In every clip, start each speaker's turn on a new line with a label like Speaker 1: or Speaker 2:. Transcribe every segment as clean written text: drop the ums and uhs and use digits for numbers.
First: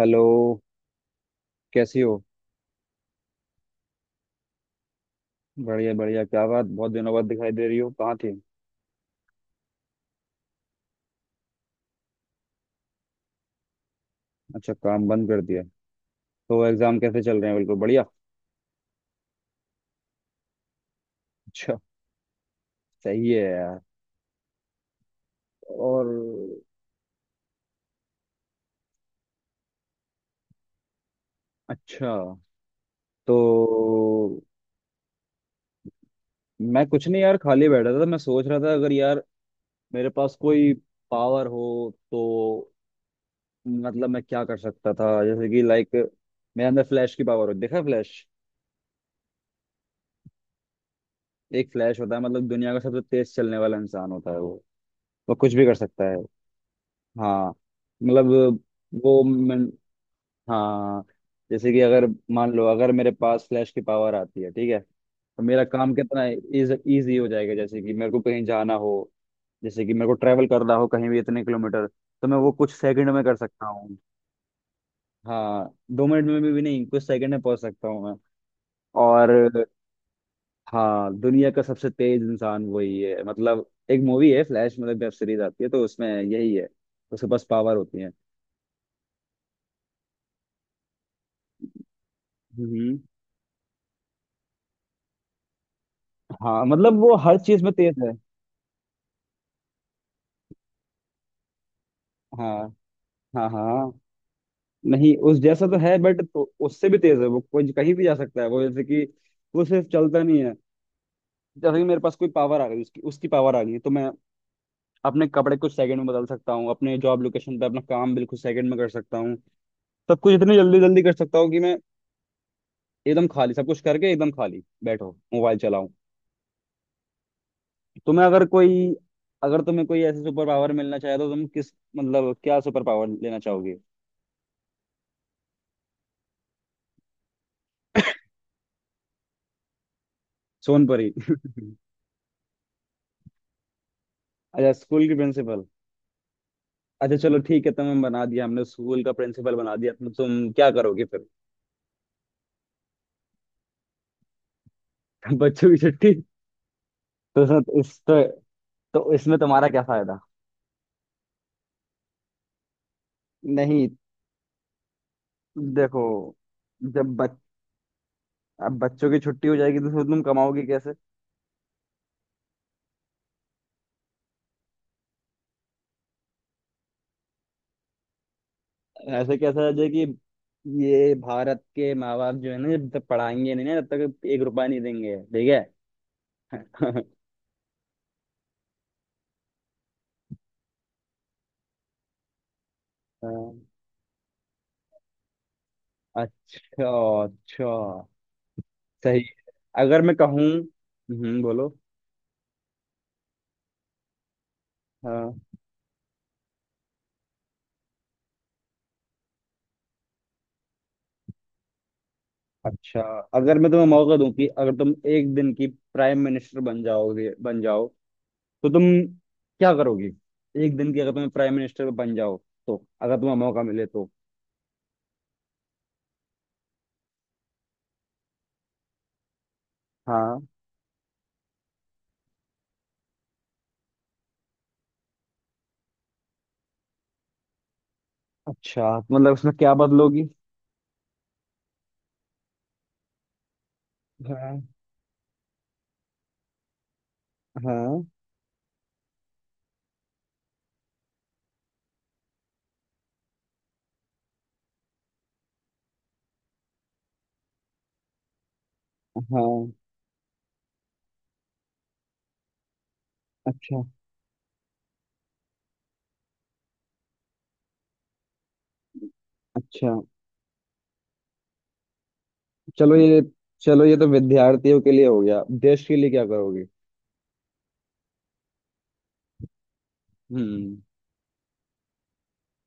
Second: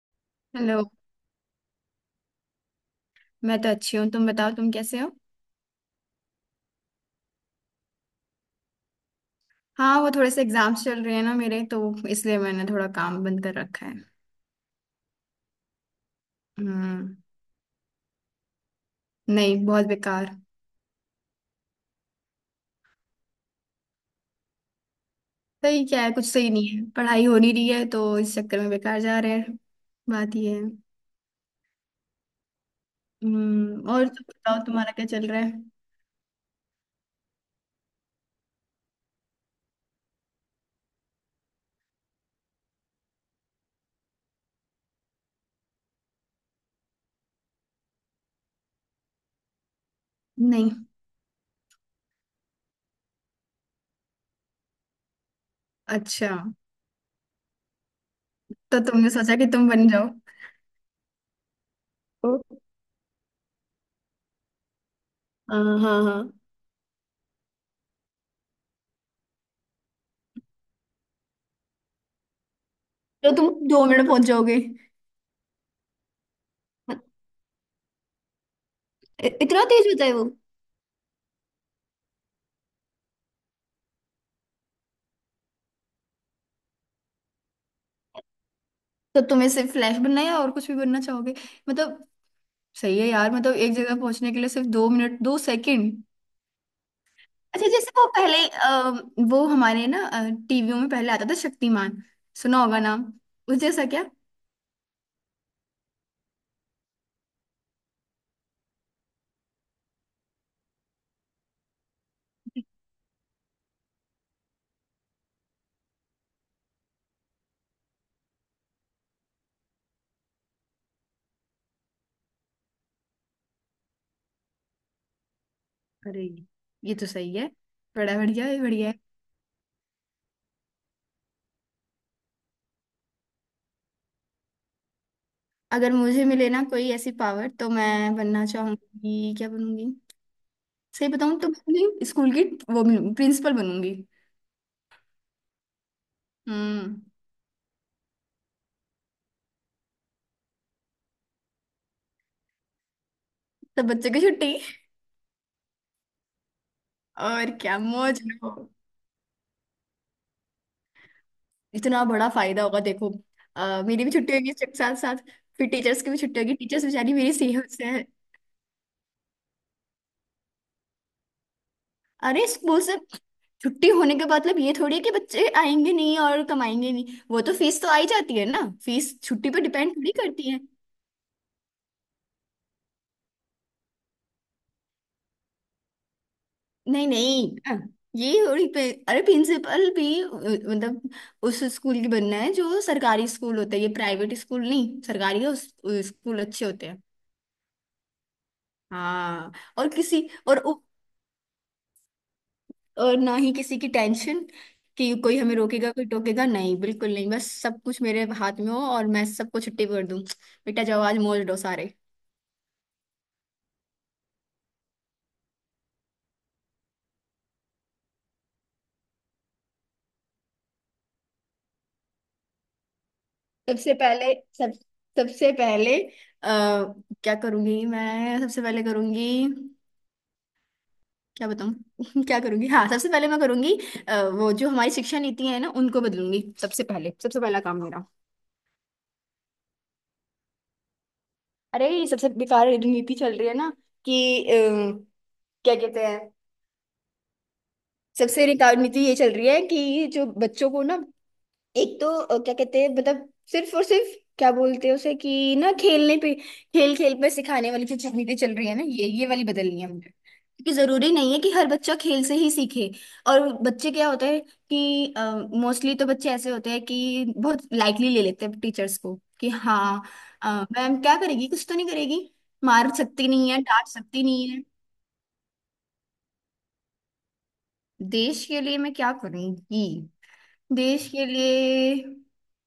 Speaker 1: Hello.
Speaker 2: Hello.
Speaker 1: कैसी हो?
Speaker 2: मैं तो अच्छी हूँ, तुम बताओ तुम कैसे हो?
Speaker 1: बढ़िया बढ़िया। क्या बात, बहुत दिनों बाद दिखाई दे रही हो, कहाँ थी?
Speaker 2: हाँ, वो थोड़े से एग्जाम्स चल रहे हैं ना मेरे तो, इसलिए मैंने थोड़ा काम बंद कर रखा है।
Speaker 1: अच्छा, काम बंद कर दिया। तो एग्जाम
Speaker 2: हम्म,
Speaker 1: कैसे चल रहे हैं, बिल्कुल बढ़िया?
Speaker 2: नहीं, बहुत बेकार।
Speaker 1: अच्छा। सही है यार।
Speaker 2: सही क्या
Speaker 1: और?
Speaker 2: है? कुछ सही नहीं है। पढ़ाई हो नहीं रही है तो इस चक्कर में बेकार जा रहे हैं। बात ये है।
Speaker 1: अच्छा। तो
Speaker 2: और तुम बताओ तुम्हारा क्या चल रहा है?
Speaker 1: मैं कुछ नहीं यार, खाली बैठा था। मैं सोच रहा था, अगर यार मेरे पास कोई पावर हो तो, मतलब मैं क्या कर सकता था, जैसे कि लाइक, मेरे अंदर फ्लैश की पावर हो। देखा फ्लैश?
Speaker 2: नहीं।
Speaker 1: एक फ्लैश होता है, मतलब दुनिया का सबसे तेज चलने वाला इंसान होता है वो। वो कुछ भी कर सकता है।
Speaker 2: अच्छा,
Speaker 1: हाँ। मतलब,
Speaker 2: तो तुमने
Speaker 1: वो
Speaker 2: सोचा कि
Speaker 1: मैं,
Speaker 2: तुम बन जाओ?
Speaker 1: हाँ जैसे कि अगर
Speaker 2: ओ,
Speaker 1: मान लो अगर मेरे पास फ्लैश की पावर आती है, ठीक है, तो मेरा
Speaker 2: हाँ
Speaker 1: काम
Speaker 2: हाँ
Speaker 1: कितना
Speaker 2: हाँ।
Speaker 1: इज इजी हो जाएगा। जैसे कि मेरे को कहीं जाना हो, जैसे कि मेरे को ट्रैवल करना हो कहीं भी इतने किलोमीटर, तो मैं वो कुछ सेकंड में
Speaker 2: तो
Speaker 1: कर सकता
Speaker 2: तुम दो
Speaker 1: हूँ।
Speaker 2: मिनट में पहुंच जाओगे?
Speaker 1: हाँ, दो मिनट में भी नहीं, कुछ
Speaker 2: मत-
Speaker 1: सेकंड में पहुंच सकता हूँ मैं। और
Speaker 2: इतना तेज होता है वो?
Speaker 1: हाँ, दुनिया का सबसे तेज इंसान वही है। मतलब एक मूवी है फ्लैश, मतलब वेब सीरीज आती है, तो उसमें यही है, उसके पास पावर होती है।
Speaker 2: तो तुम्हें सिर्फ फ्लैश बनना है या और कुछ भी बनना चाहोगे, मतलब?
Speaker 1: हम्म
Speaker 2: सही है यार, मतलब एक जगह पहुंचने के लिए सिर्फ 2 मिनट, 2 सेकंड।
Speaker 1: हाँ, मतलब वो हर चीज
Speaker 2: अच्छा,
Speaker 1: में
Speaker 2: जैसे
Speaker 1: तेज
Speaker 2: वो
Speaker 1: है।
Speaker 2: पहले वो हमारे ना टीवियों में पहले आता था, शक्तिमान।
Speaker 1: हाँ
Speaker 2: सुना होगा नाम।
Speaker 1: हाँ
Speaker 2: उस जैसा,
Speaker 1: हाँ।
Speaker 2: क्या?
Speaker 1: नहीं, उस जैसा तो है बट, तो उससे भी तेज है वो, कोई कहीं भी जा सकता है वो। जैसे कि वो सिर्फ चलता नहीं है, जैसे कि मेरे पास कोई पावर आ गई, उसकी उसकी पावर आ गई, तो मैं अपने कपड़े कुछ सेकंड में बदल सकता हूँ, अपने जॉब लोकेशन पे अपना काम बिल्कुल सेकंड में कर सकता हूँ, सब कुछ इतनी जल्दी जल्दी कर सकता हूँ कि मैं एकदम खाली, सब कुछ करके एकदम खाली बैठो मोबाइल चलाऊं।
Speaker 2: अरे, ये तो सही है। बड़ा
Speaker 1: तुम्हें अगर
Speaker 2: बढ़िया है,
Speaker 1: कोई,
Speaker 2: बढ़िया है।
Speaker 1: अगर तुम्हें कोई ऐसी सुपर पावर मिलना चाहे तो तुम किस, मतलब क्या सुपर पावर लेना चाहोगे?
Speaker 2: अगर मुझे मिले ना कोई ऐसी पावर तो मैं बनना चाहूंगी, क्या बनूंगी? सही
Speaker 1: सोनपरी।
Speaker 2: बताऊं तो मैं अपने स्कूल की, वो, प्रिंसिपल बनूंगी।
Speaker 1: अच्छा, स्कूल की प्रिंसिपल।
Speaker 2: हम्म
Speaker 1: अच्छा चलो ठीक है, तुम्हें बना दिया हमने, स्कूल का प्रिंसिपल बना दिया, तो तुम क्या करोगे फिर?
Speaker 2: सब बच्चे की छुट्टी
Speaker 1: बच्चों की छुट्टी। तो
Speaker 2: और क्या,
Speaker 1: इसमें इस
Speaker 2: मौज
Speaker 1: तो,
Speaker 2: लो।
Speaker 1: तो इसमें तुम्हारा क्या फायदा?
Speaker 2: इतना बड़ा फायदा होगा देखो।
Speaker 1: नहीं।
Speaker 2: मेरी भी छुट्टी होगी, इसके साथ साथ। फिर टीचर्स
Speaker 1: देखो,
Speaker 2: की भी छुट्टी होगी। टीचर्स बेचारी
Speaker 1: जब
Speaker 2: मेरी
Speaker 1: बच,
Speaker 2: सेहत से है।
Speaker 1: अब बच्चों की छुट्टी हो जाएगी तो फिर तुम कमाओगे कैसे?
Speaker 2: अरे, स्कूल से छुट्टी होने का मतलब ये थोड़ी है कि बच्चे आएंगे नहीं और कमाएंगे नहीं। वो तो फीस तो आई जाती है ना। फीस
Speaker 1: ऐसे
Speaker 2: छुट्टी पर
Speaker 1: कैसा हो जाए
Speaker 2: डिपेंड
Speaker 1: कि
Speaker 2: थोड़ी करती है।
Speaker 1: ये भारत के माँ बाप जो है ना, जब तक पढ़ाएंगे नहीं ना तब तक एक रुपया नहीं देंगे, ठीक है।
Speaker 2: नहीं नहीं, हाँ, अरे, प्रिंसिपल भी, मतलब उस स्कूल की बनना है जो सरकारी स्कूल
Speaker 1: हाँ।
Speaker 2: होता है, ये प्राइवेट स्कूल नहीं, सरकारी का, उस स्कूल अच्छे होते
Speaker 1: अच्छा।
Speaker 2: हैं।
Speaker 1: अच्छा। सही।
Speaker 2: हाँ, और
Speaker 1: अगर मैं
Speaker 2: किसी
Speaker 1: कहूँ,
Speaker 2: और।
Speaker 1: बोलो।
Speaker 2: और ना ही किसी की टेंशन कि कोई हमें रोकेगा, कोई टोकेगा, नहीं बिल्कुल नहीं, बस सब कुछ मेरे हाथ में हो और मैं सबको छुट्टी कर दूं। बेटा जाओ, आज मौज लो सारे।
Speaker 1: अच्छा, अगर मैं तुम्हें मौका दूं कि अगर तुम एक दिन की प्राइम मिनिस्टर बन जाओगे, बन जाओ, तो तुम क्या करोगी? एक दिन की अगर तुम्हें प्राइम मिनिस्टर बन जाओ, तो अगर तुम्हें मौका मिले
Speaker 2: सबसे
Speaker 1: तो?
Speaker 2: पहले, सब सबसे पहले, आ, क्या करूंगी मैं सबसे पहले करूंगी,
Speaker 1: हाँ।
Speaker 2: क्या बताऊं। क्या करूंगी, हाँ, सबसे पहले मैं करूंगी, वो जो हमारी शिक्षा नीति है ना, उनको बदलूंगी, सबसे पहले, सबसे पहला काम मेरा।
Speaker 1: अच्छा, तो मतलब उसमें क्या बदलोगी?
Speaker 2: अरे, ये सबसे बेकार नीति चल रही है ना कि, अ,
Speaker 1: हाँ
Speaker 2: क्या कहते हैं,
Speaker 1: हाँ
Speaker 2: सबसे बेकार नीति ये चल रही है कि जो बच्चों को ना, एक तो क्या कहते हैं, मतलब सिर्फ और सिर्फ क्या बोलते हैं उसे कि ना, खेलने पे, खेल खेल पे सिखाने वाली जो चीजें चल रही है ना, ये वाली
Speaker 1: हाँ।
Speaker 2: बदलनी है मुझे, क्योंकि जरूरी नहीं है कि हर बच्चा खेल से ही सीखे। और
Speaker 1: अच्छा।
Speaker 2: बच्चे क्या होता है कि, मोस्टली तो बच्चे ऐसे होते हैं कि बहुत लाइटली ले लेते हैं टीचर्स को, कि
Speaker 1: अच्छा।
Speaker 2: हाँ, अ, मैम क्या करेगी, कुछ तो नहीं करेगी, मार
Speaker 1: चलो ये,
Speaker 2: सकती नहीं है,
Speaker 1: चलो
Speaker 2: डांट
Speaker 1: ये तो
Speaker 2: सकती नहीं है।
Speaker 1: विद्यार्थियों के लिए हो गया, देश के लिए क्या करोगी?
Speaker 2: देश के लिए मैं क्या करूंगी?
Speaker 1: हम्म।
Speaker 2: देश के लिए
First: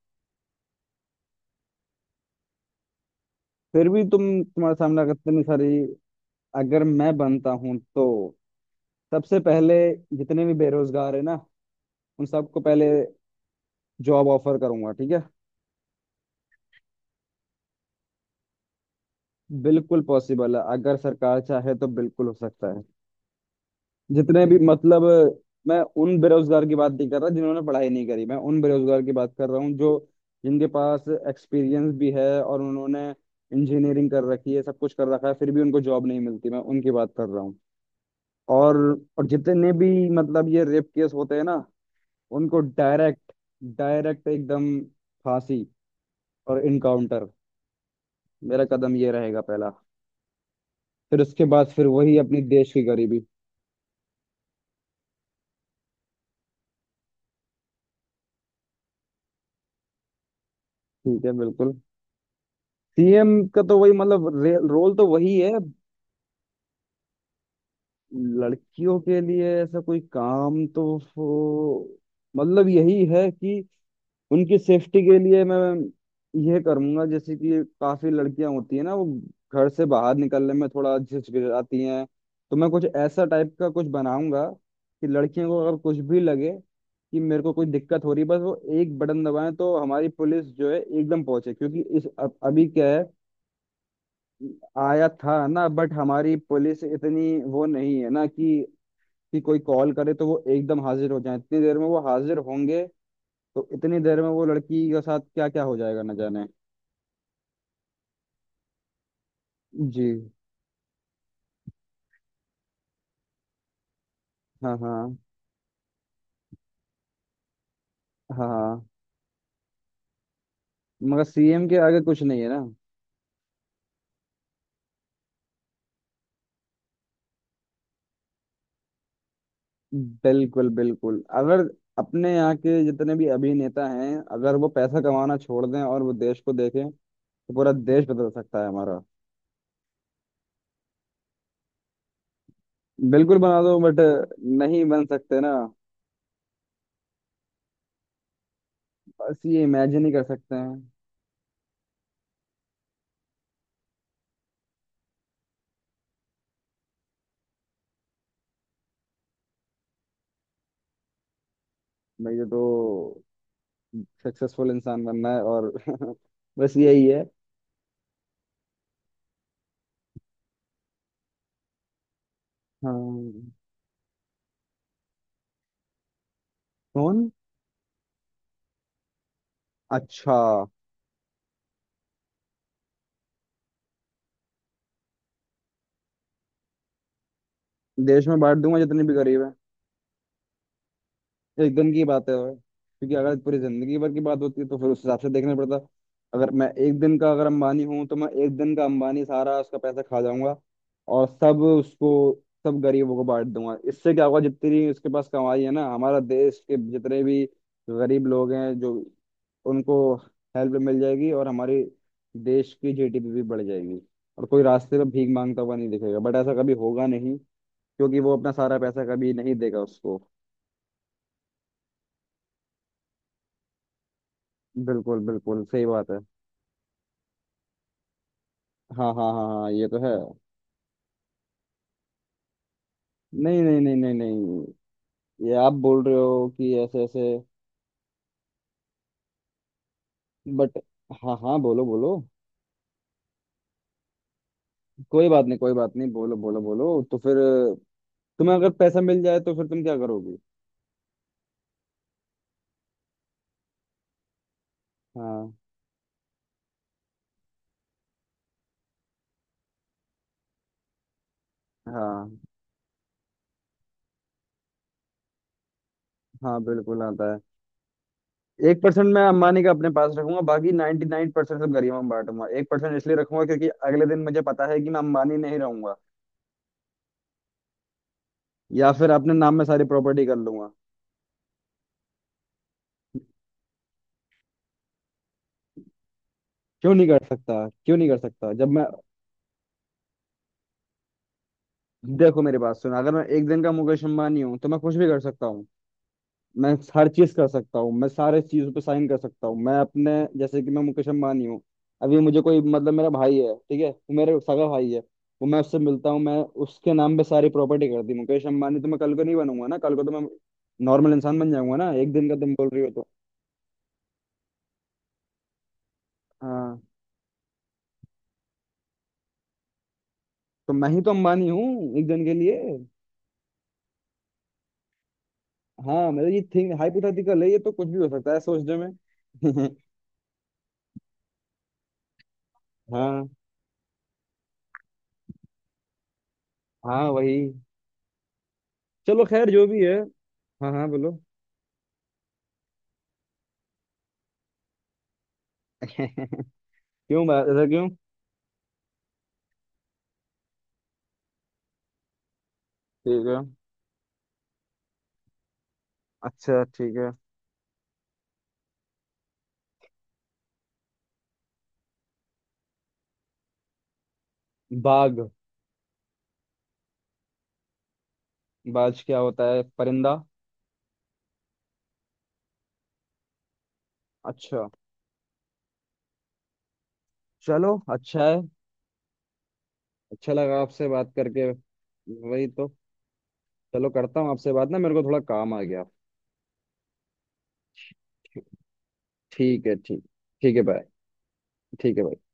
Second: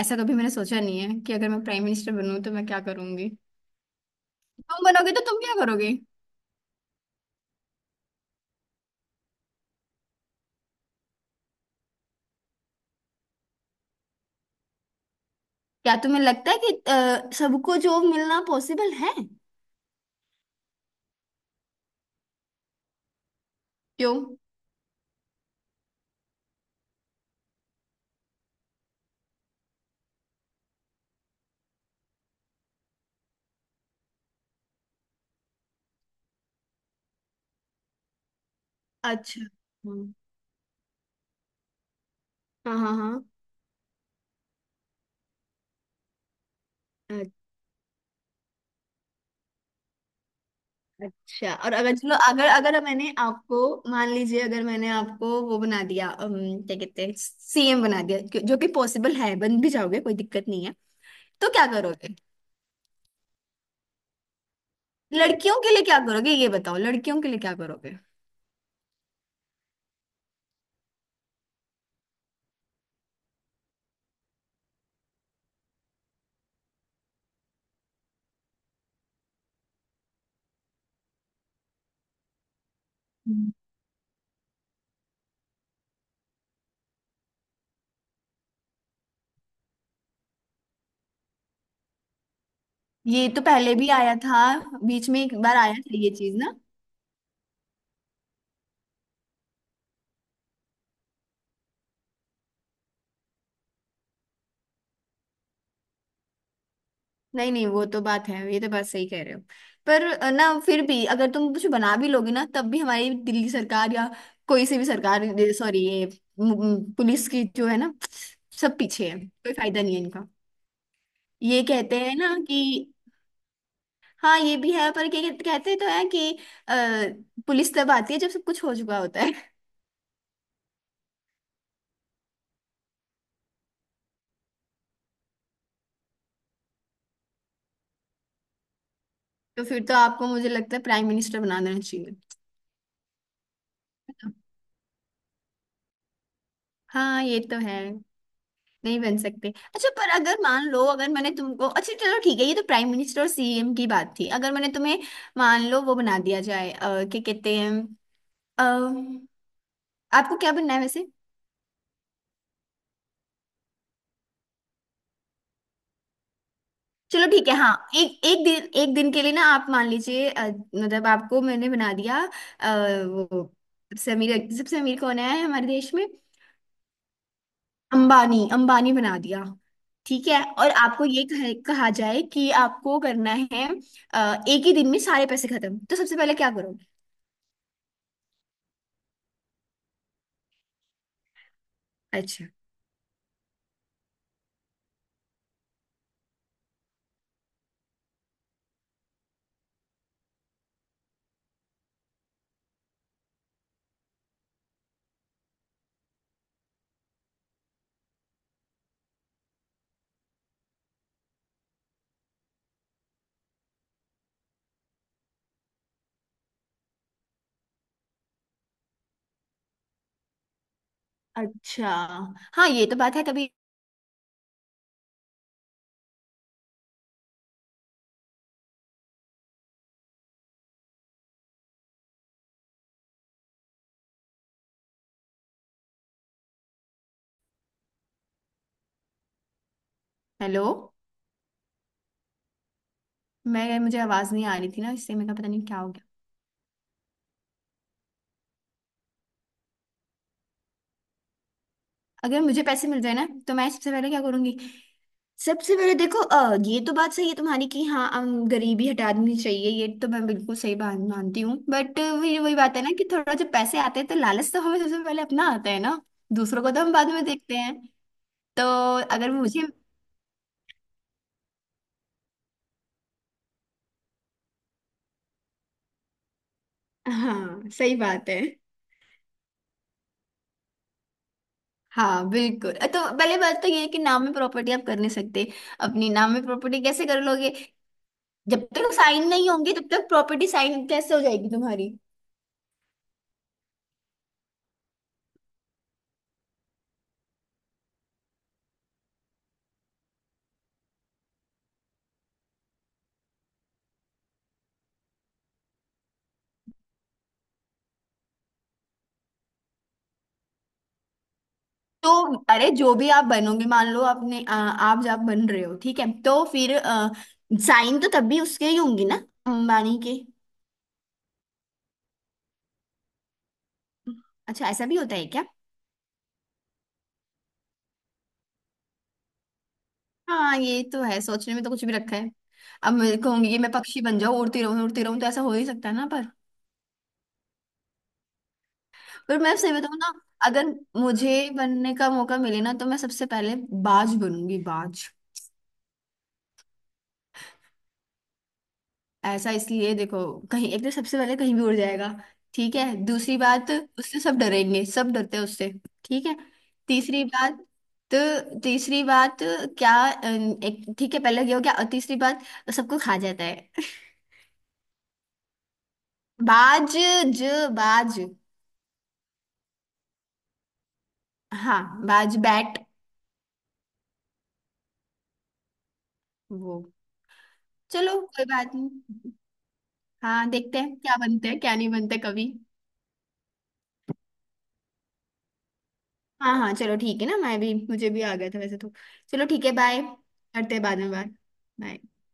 Speaker 2: ऐसा कभी मैंने सोचा नहीं है कि अगर मैं प्राइम मिनिस्टर बनूं तो मैं क्या करूंगी।
Speaker 1: फिर भी तुम, तुम्हारे
Speaker 2: तुम
Speaker 1: सामने अगर
Speaker 2: बनोगे तो तुम
Speaker 1: इतनी
Speaker 2: क्या
Speaker 1: सारी।
Speaker 2: करोगे?
Speaker 1: अगर मैं बनता हूँ तो सबसे पहले जितने भी बेरोजगार है ना, उन सबको पहले जॉब ऑफर करूंगा, ठीक है।
Speaker 2: क्या तुम्हें लगता है कि सबको जॉब मिलना पॉसिबल है?
Speaker 1: बिल्कुल पॉसिबल है, अगर सरकार चाहे तो बिल्कुल हो सकता है।
Speaker 2: क्यों?
Speaker 1: जितने भी मतलब, मैं उन बेरोजगार की बात नहीं कर रहा जिन्होंने पढ़ाई नहीं करी, मैं उन बेरोजगार की बात कर रहा हूँ जो, जिनके पास एक्सपीरियंस भी है और उन्होंने इंजीनियरिंग कर रखी है, सब कुछ कर रखा है, फिर भी उनको जॉब नहीं मिलती, मैं उनकी बात कर रहा हूँ। और और
Speaker 2: अच्छा।
Speaker 1: जितने भी
Speaker 2: हम्म,
Speaker 1: मतलब ये रेप केस होते हैं ना, उनको
Speaker 2: हाँ हाँ हाँ।
Speaker 1: डायरेक्ट, डायरेक्ट एकदम फांसी और इनकाउंटर,
Speaker 2: अ-
Speaker 1: मेरा कदम ये रहेगा पहला। फिर उसके
Speaker 2: अच्छा,
Speaker 1: बाद
Speaker 2: और
Speaker 1: फिर
Speaker 2: अगर चलो,
Speaker 1: वही अपनी
Speaker 2: अगर
Speaker 1: देश
Speaker 2: अगर
Speaker 1: की
Speaker 2: मैंने
Speaker 1: गरीबी।
Speaker 2: आपको, मान लीजिए, अगर मैंने आपको वो बना दिया, क्या कहते हैं, सीएम बना दिया, जो जो कि पॉसिबल है, बन भी जाओगे कोई दिक्कत नहीं है।
Speaker 1: ठीक है
Speaker 2: तो क्या
Speaker 1: बिल्कुल।
Speaker 2: करोगे?
Speaker 1: सीएम का तो वही मतलब रोल तो वही है।
Speaker 2: लड़कियों के लिए क्या करोगे, ये बताओ, लड़कियों के लिए क्या करोगे?
Speaker 1: लड़कियों के लिए ऐसा कोई काम तो, वो- मतलब यही है कि उनकी सेफ्टी के लिए मैं यह करूंगा। जैसे कि काफी लड़कियां होती है ना, वो घर से बाहर निकलने में थोड़ा हिचकिचाती हैं, तो मैं कुछ ऐसा टाइप का कुछ बनाऊंगा कि लड़कियों को अगर कुछ भी लगे कि मेरे को कोई दिक्कत हो रही है, बस वो एक बटन दबाएं तो हमारी पुलिस जो है एकदम पहुंचे, क्योंकि इस अब अभी क्या है।
Speaker 2: ये तो पहले भी आया था,
Speaker 1: आया
Speaker 2: बीच में एक
Speaker 1: था
Speaker 2: बार
Speaker 1: ना,
Speaker 2: आया
Speaker 1: बट
Speaker 2: था ये
Speaker 1: हमारी
Speaker 2: चीज ना।
Speaker 1: पुलिस इतनी वो नहीं है ना कि कोई कॉल करे तो वो एकदम हाजिर हो जाए, इतनी देर में वो हाजिर होंगे तो इतनी देर में वो लड़की के साथ क्या क्या हो जाएगा न जाने।
Speaker 2: नहीं नहीं, वो तो बात है, ये तो बात सही कह रहे हो। पर
Speaker 1: जी।
Speaker 2: ना फिर भी अगर तुम कुछ बना भी लोगे ना, तब भी हमारी दिल्ली सरकार या कोई
Speaker 1: हाँ
Speaker 2: से भी
Speaker 1: हाँ
Speaker 2: सरकार, सॉरी, ये पुलिस की जो है ना,
Speaker 1: हाँ
Speaker 2: सब
Speaker 1: हाँ।
Speaker 2: पीछे है, कोई फायदा नहीं है इनका।
Speaker 1: मगर
Speaker 2: ये
Speaker 1: सीएम के
Speaker 2: कहते
Speaker 1: आगे
Speaker 2: हैं
Speaker 1: कुछ
Speaker 2: ना
Speaker 1: नहीं है ना।
Speaker 2: कि, हाँ ये भी है, पर क्या कहते कहते तो है कि, पुलिस तब आती है जब सब कुछ हो चुका होता है।
Speaker 1: बिल्कुल बिल्कुल। अगर अपने यहाँ के जितने भी अभिनेता हैं, अगर वो पैसा कमाना छोड़ दें और वो देश को देखें, तो पूरा देश बदल सकता है हमारा।
Speaker 2: तो फिर तो आपको मुझे लगता है प्राइम मिनिस्टर बना देना चाहिए।
Speaker 1: बिल्कुल बना दो बट नहीं बन सकते ना।
Speaker 2: हाँ ये तो है, नहीं बन
Speaker 1: बस
Speaker 2: सकते।
Speaker 1: ये
Speaker 2: अच्छा,
Speaker 1: इमेजिन
Speaker 2: पर
Speaker 1: ही कर
Speaker 2: अगर
Speaker 1: सकते
Speaker 2: मान लो,
Speaker 1: हैं।
Speaker 2: अगर मैंने तुमको, अच्छा चलो ठीक है, ये तो प्राइम मिनिस्टर और सीएम की बात थी। अगर मैंने तुम्हें मान लो वो बना दिया जाए, क्या कहते हैं, अ, आपको क्या बनना है वैसे?
Speaker 1: मुझे तो सक्सेसफुल इंसान बनना है और बस यही है।
Speaker 2: चलो ठीक है, हाँ, एक एक दिन के लिए ना आप मान लीजिए, मतलब आपको मैंने बना दिया, अ, वो,
Speaker 1: हाँ।
Speaker 2: सबसे अमीर, सबसे अमीर कौन है हमारे देश में?
Speaker 1: कौन?
Speaker 2: अंबानी, अंबानी बना दिया। ठीक
Speaker 1: अच्छा।
Speaker 2: है, और आपको ये कहा जाए कि आपको करना है, एक ही दिन में सारे पैसे खत्म, तो सबसे पहले क्या?
Speaker 1: देश में बांट दूंगा, जितने भी गरीब है। एक दिन की बात है
Speaker 2: अच्छा।
Speaker 1: वो। क्योंकि अगर पूरी जिंदगी भर की बात होती है तो फिर उस हिसाब से देखना पड़ता। अगर मैं एक दिन का अगर अंबानी हूँ, तो मैं एक दिन का अंबानी सारा उसका पैसा खा जाऊंगा और सब उसको, सब गरीबों को बांट दूंगा। इससे क्या होगा, जितनी उसके पास कमाई है ना, हमारा देश के जितने भी गरीब लोग हैं जो, उनको हेल्प मिल जाएगी और हमारे देश की जीडीपी भी बढ़ जाएगी, और कोई रास्ते में भीख मांगता हुआ नहीं दिखेगा। बट ऐसा कभी होगा नहीं, क्योंकि वो अपना सारा पैसा कभी नहीं देगा उसको।
Speaker 2: अच्छा। हाँ ये तो बात है तभी।
Speaker 1: बिल्कुल बिल्कुल सही बात है। हाँ हाँ हाँ हाँ, ये तो है। नहीं नहीं नहीं नहीं नहीं, ये आप बोल रहे हो कि ऐसे ऐसे,
Speaker 2: हेलो,
Speaker 1: बट। हाँ हाँ, बोलो बोलो।
Speaker 2: मैं मुझे आवाज नहीं आ रही थी ना, इससे
Speaker 1: कोई
Speaker 2: मेरा
Speaker 1: बात
Speaker 2: पता
Speaker 1: नहीं,
Speaker 2: नहीं
Speaker 1: कोई
Speaker 2: क्या हो
Speaker 1: बात
Speaker 2: गया।
Speaker 1: नहीं, बोलो बोलो बोलो। तो फिर तुम्हें अगर पैसा मिल जाए, तो फिर तुम क्या करोगी?
Speaker 2: अगर मुझे पैसे मिल जाए ना तो मैं सबसे पहले क्या करूंगी?
Speaker 1: हाँ।
Speaker 2: सबसे पहले देखो, ये तो बात सही है तुम्हारी कि हाँ, गरीबी हटा देनी चाहिए, ये तो मैं बिल्कुल सही बात मानती हूँ बट वही
Speaker 1: हाँ,
Speaker 2: वही बात है ना कि थोड़ा जब पैसे आते हैं तो लालच तो हमें सबसे पहले अपना आता है ना।
Speaker 1: हाँ
Speaker 2: दूसरों को तो हम
Speaker 1: बिल्कुल
Speaker 2: बाद में
Speaker 1: आता है।
Speaker 2: देखते हैं। तो
Speaker 1: एक परसेंट मैं
Speaker 2: अगर मुझे
Speaker 1: अंबानी का अपने पास रखूंगा, बाकी नाइन्टी नाइन परसेंट सब गरीबों में बांटूंगा। एक परसेंट इसलिए रखूंगा क्योंकि अगले दिन मुझे पता है कि मैं अंबानी नहीं रहूंगा।
Speaker 2: हाँ सही बात है।
Speaker 1: या फिर अपने नाम में सारी प्रॉपर्टी कर लूंगा।
Speaker 2: हाँ बिल्कुल, तो पहले बात तो ये है कि नाम में प्रॉपर्टी आप कर नहीं सकते, अपनी नाम में प्रॉपर्टी
Speaker 1: क्यों
Speaker 2: कैसे
Speaker 1: नहीं
Speaker 2: कर
Speaker 1: कर
Speaker 2: लोगे?
Speaker 1: सकता, क्यों नहीं कर सकता
Speaker 2: जब
Speaker 1: जब मैं,
Speaker 2: तक साइन नहीं होंगे तब तक प्रॉपर्टी साइन कैसे हो जाएगी तुम्हारी?
Speaker 1: देखो मेरी बात सुनो, अगर मैं एक दिन का मुकेश अंबानी हूँ तो मैं कुछ भी कर सकता हूँ। मैं हर चीज कर सकता हूँ, मैं सारे चीजों पे साइन कर सकता हूँ। मैं अपने, जैसे कि मैं मुकेश अंबानी हूँ अभी, मुझे कोई मतलब मेरा भाई है, ठीक है, वो मेरे सगा भाई है, वो मैं उससे मिलता हूँ, मैं उसके नाम पे सारी प्रॉपर्टी कर दी। मुकेश अंबानी तो मैं कल को नहीं बनूंगा ना, कल को तो मैं नॉर्मल इंसान बन जाऊंगा ना,
Speaker 2: तो
Speaker 1: एक दिन का तुम बोल
Speaker 2: अरे,
Speaker 1: रही हो
Speaker 2: जो
Speaker 1: तो।
Speaker 2: भी आप बनोगे, मान लो आपने आप जब बन रहे हो ठीक है, तो फिर
Speaker 1: हाँ।
Speaker 2: साइन तो तब भी उसके ही होंगे ना, अंबानी के।
Speaker 1: तो मैं ही तो अंबानी हूँ एक दिन के लिए।
Speaker 2: अच्छा, ऐसा भी होता है क्या?
Speaker 1: हाँ मतलब ये थिंग हाइपोथेटिकल है, ये तो कुछ भी हो सकता है सोचने में।
Speaker 2: हाँ ये तो है, सोचने में तो कुछ भी रखा है। अब मैं
Speaker 1: हाँ,
Speaker 2: कहूंगी कि मैं पक्षी बन जाऊं, उड़ती रहूं उड़ती रहूं, तो ऐसा हो ही सकता है ना।
Speaker 1: हाँ वही। चलो
Speaker 2: पर
Speaker 1: खैर
Speaker 2: मैं
Speaker 1: जो
Speaker 2: सही
Speaker 1: भी है।
Speaker 2: बताऊँ ना, अगर
Speaker 1: हाँ हाँ बोलो।
Speaker 2: मुझे बनने का मौका मिले ना, तो मैं सबसे पहले बाज बनूंगी, बाज।
Speaker 1: क्यों? ऐसा क्यों?
Speaker 2: ऐसा इसलिए देखो, कहीं, एक तो सबसे पहले कहीं भी उड़ जाएगा। ठीक है,
Speaker 1: ठीक है।
Speaker 2: दूसरी बात, उससे सब डरेंगे, सब डरते हैं उससे। ठीक है,
Speaker 1: अच्छा ठीक है।
Speaker 2: तीसरी बात, तो तीसरी बात क्या, एक ठीक है, पहले ये हो गया, और तीसरी बात, सबको खा जाता है।
Speaker 1: बाघ?
Speaker 2: बाज, ज बाज,
Speaker 1: बाज क्या होता है, परिंदा?
Speaker 2: हाँ बाज, बैट,
Speaker 1: अच्छा।
Speaker 2: वो।
Speaker 1: चलो
Speaker 2: चलो
Speaker 1: अच्छा है।
Speaker 2: कोई बात नहीं।
Speaker 1: अच्छा
Speaker 2: हाँ
Speaker 1: लगा
Speaker 2: देखते
Speaker 1: आपसे
Speaker 2: हैं
Speaker 1: बात
Speaker 2: क्या
Speaker 1: करके।
Speaker 2: बनते हैं क्या नहीं बनते
Speaker 1: वही
Speaker 2: कभी।
Speaker 1: तो। चलो करता हूँ आपसे बात ना, मेरे को थोड़ा काम आ गया।
Speaker 2: हाँ हाँ चलो ठीक है ना, मैं भी मुझे भी आ गया था वैसे तो। चलो
Speaker 1: ठीक
Speaker 2: ठीक है,
Speaker 1: है,
Speaker 2: बाय,
Speaker 1: ठीक। ठीक है
Speaker 2: करते हैं
Speaker 1: बाय।
Speaker 2: बाद में बात।
Speaker 1: ठीक
Speaker 2: बाय।
Speaker 1: है bye।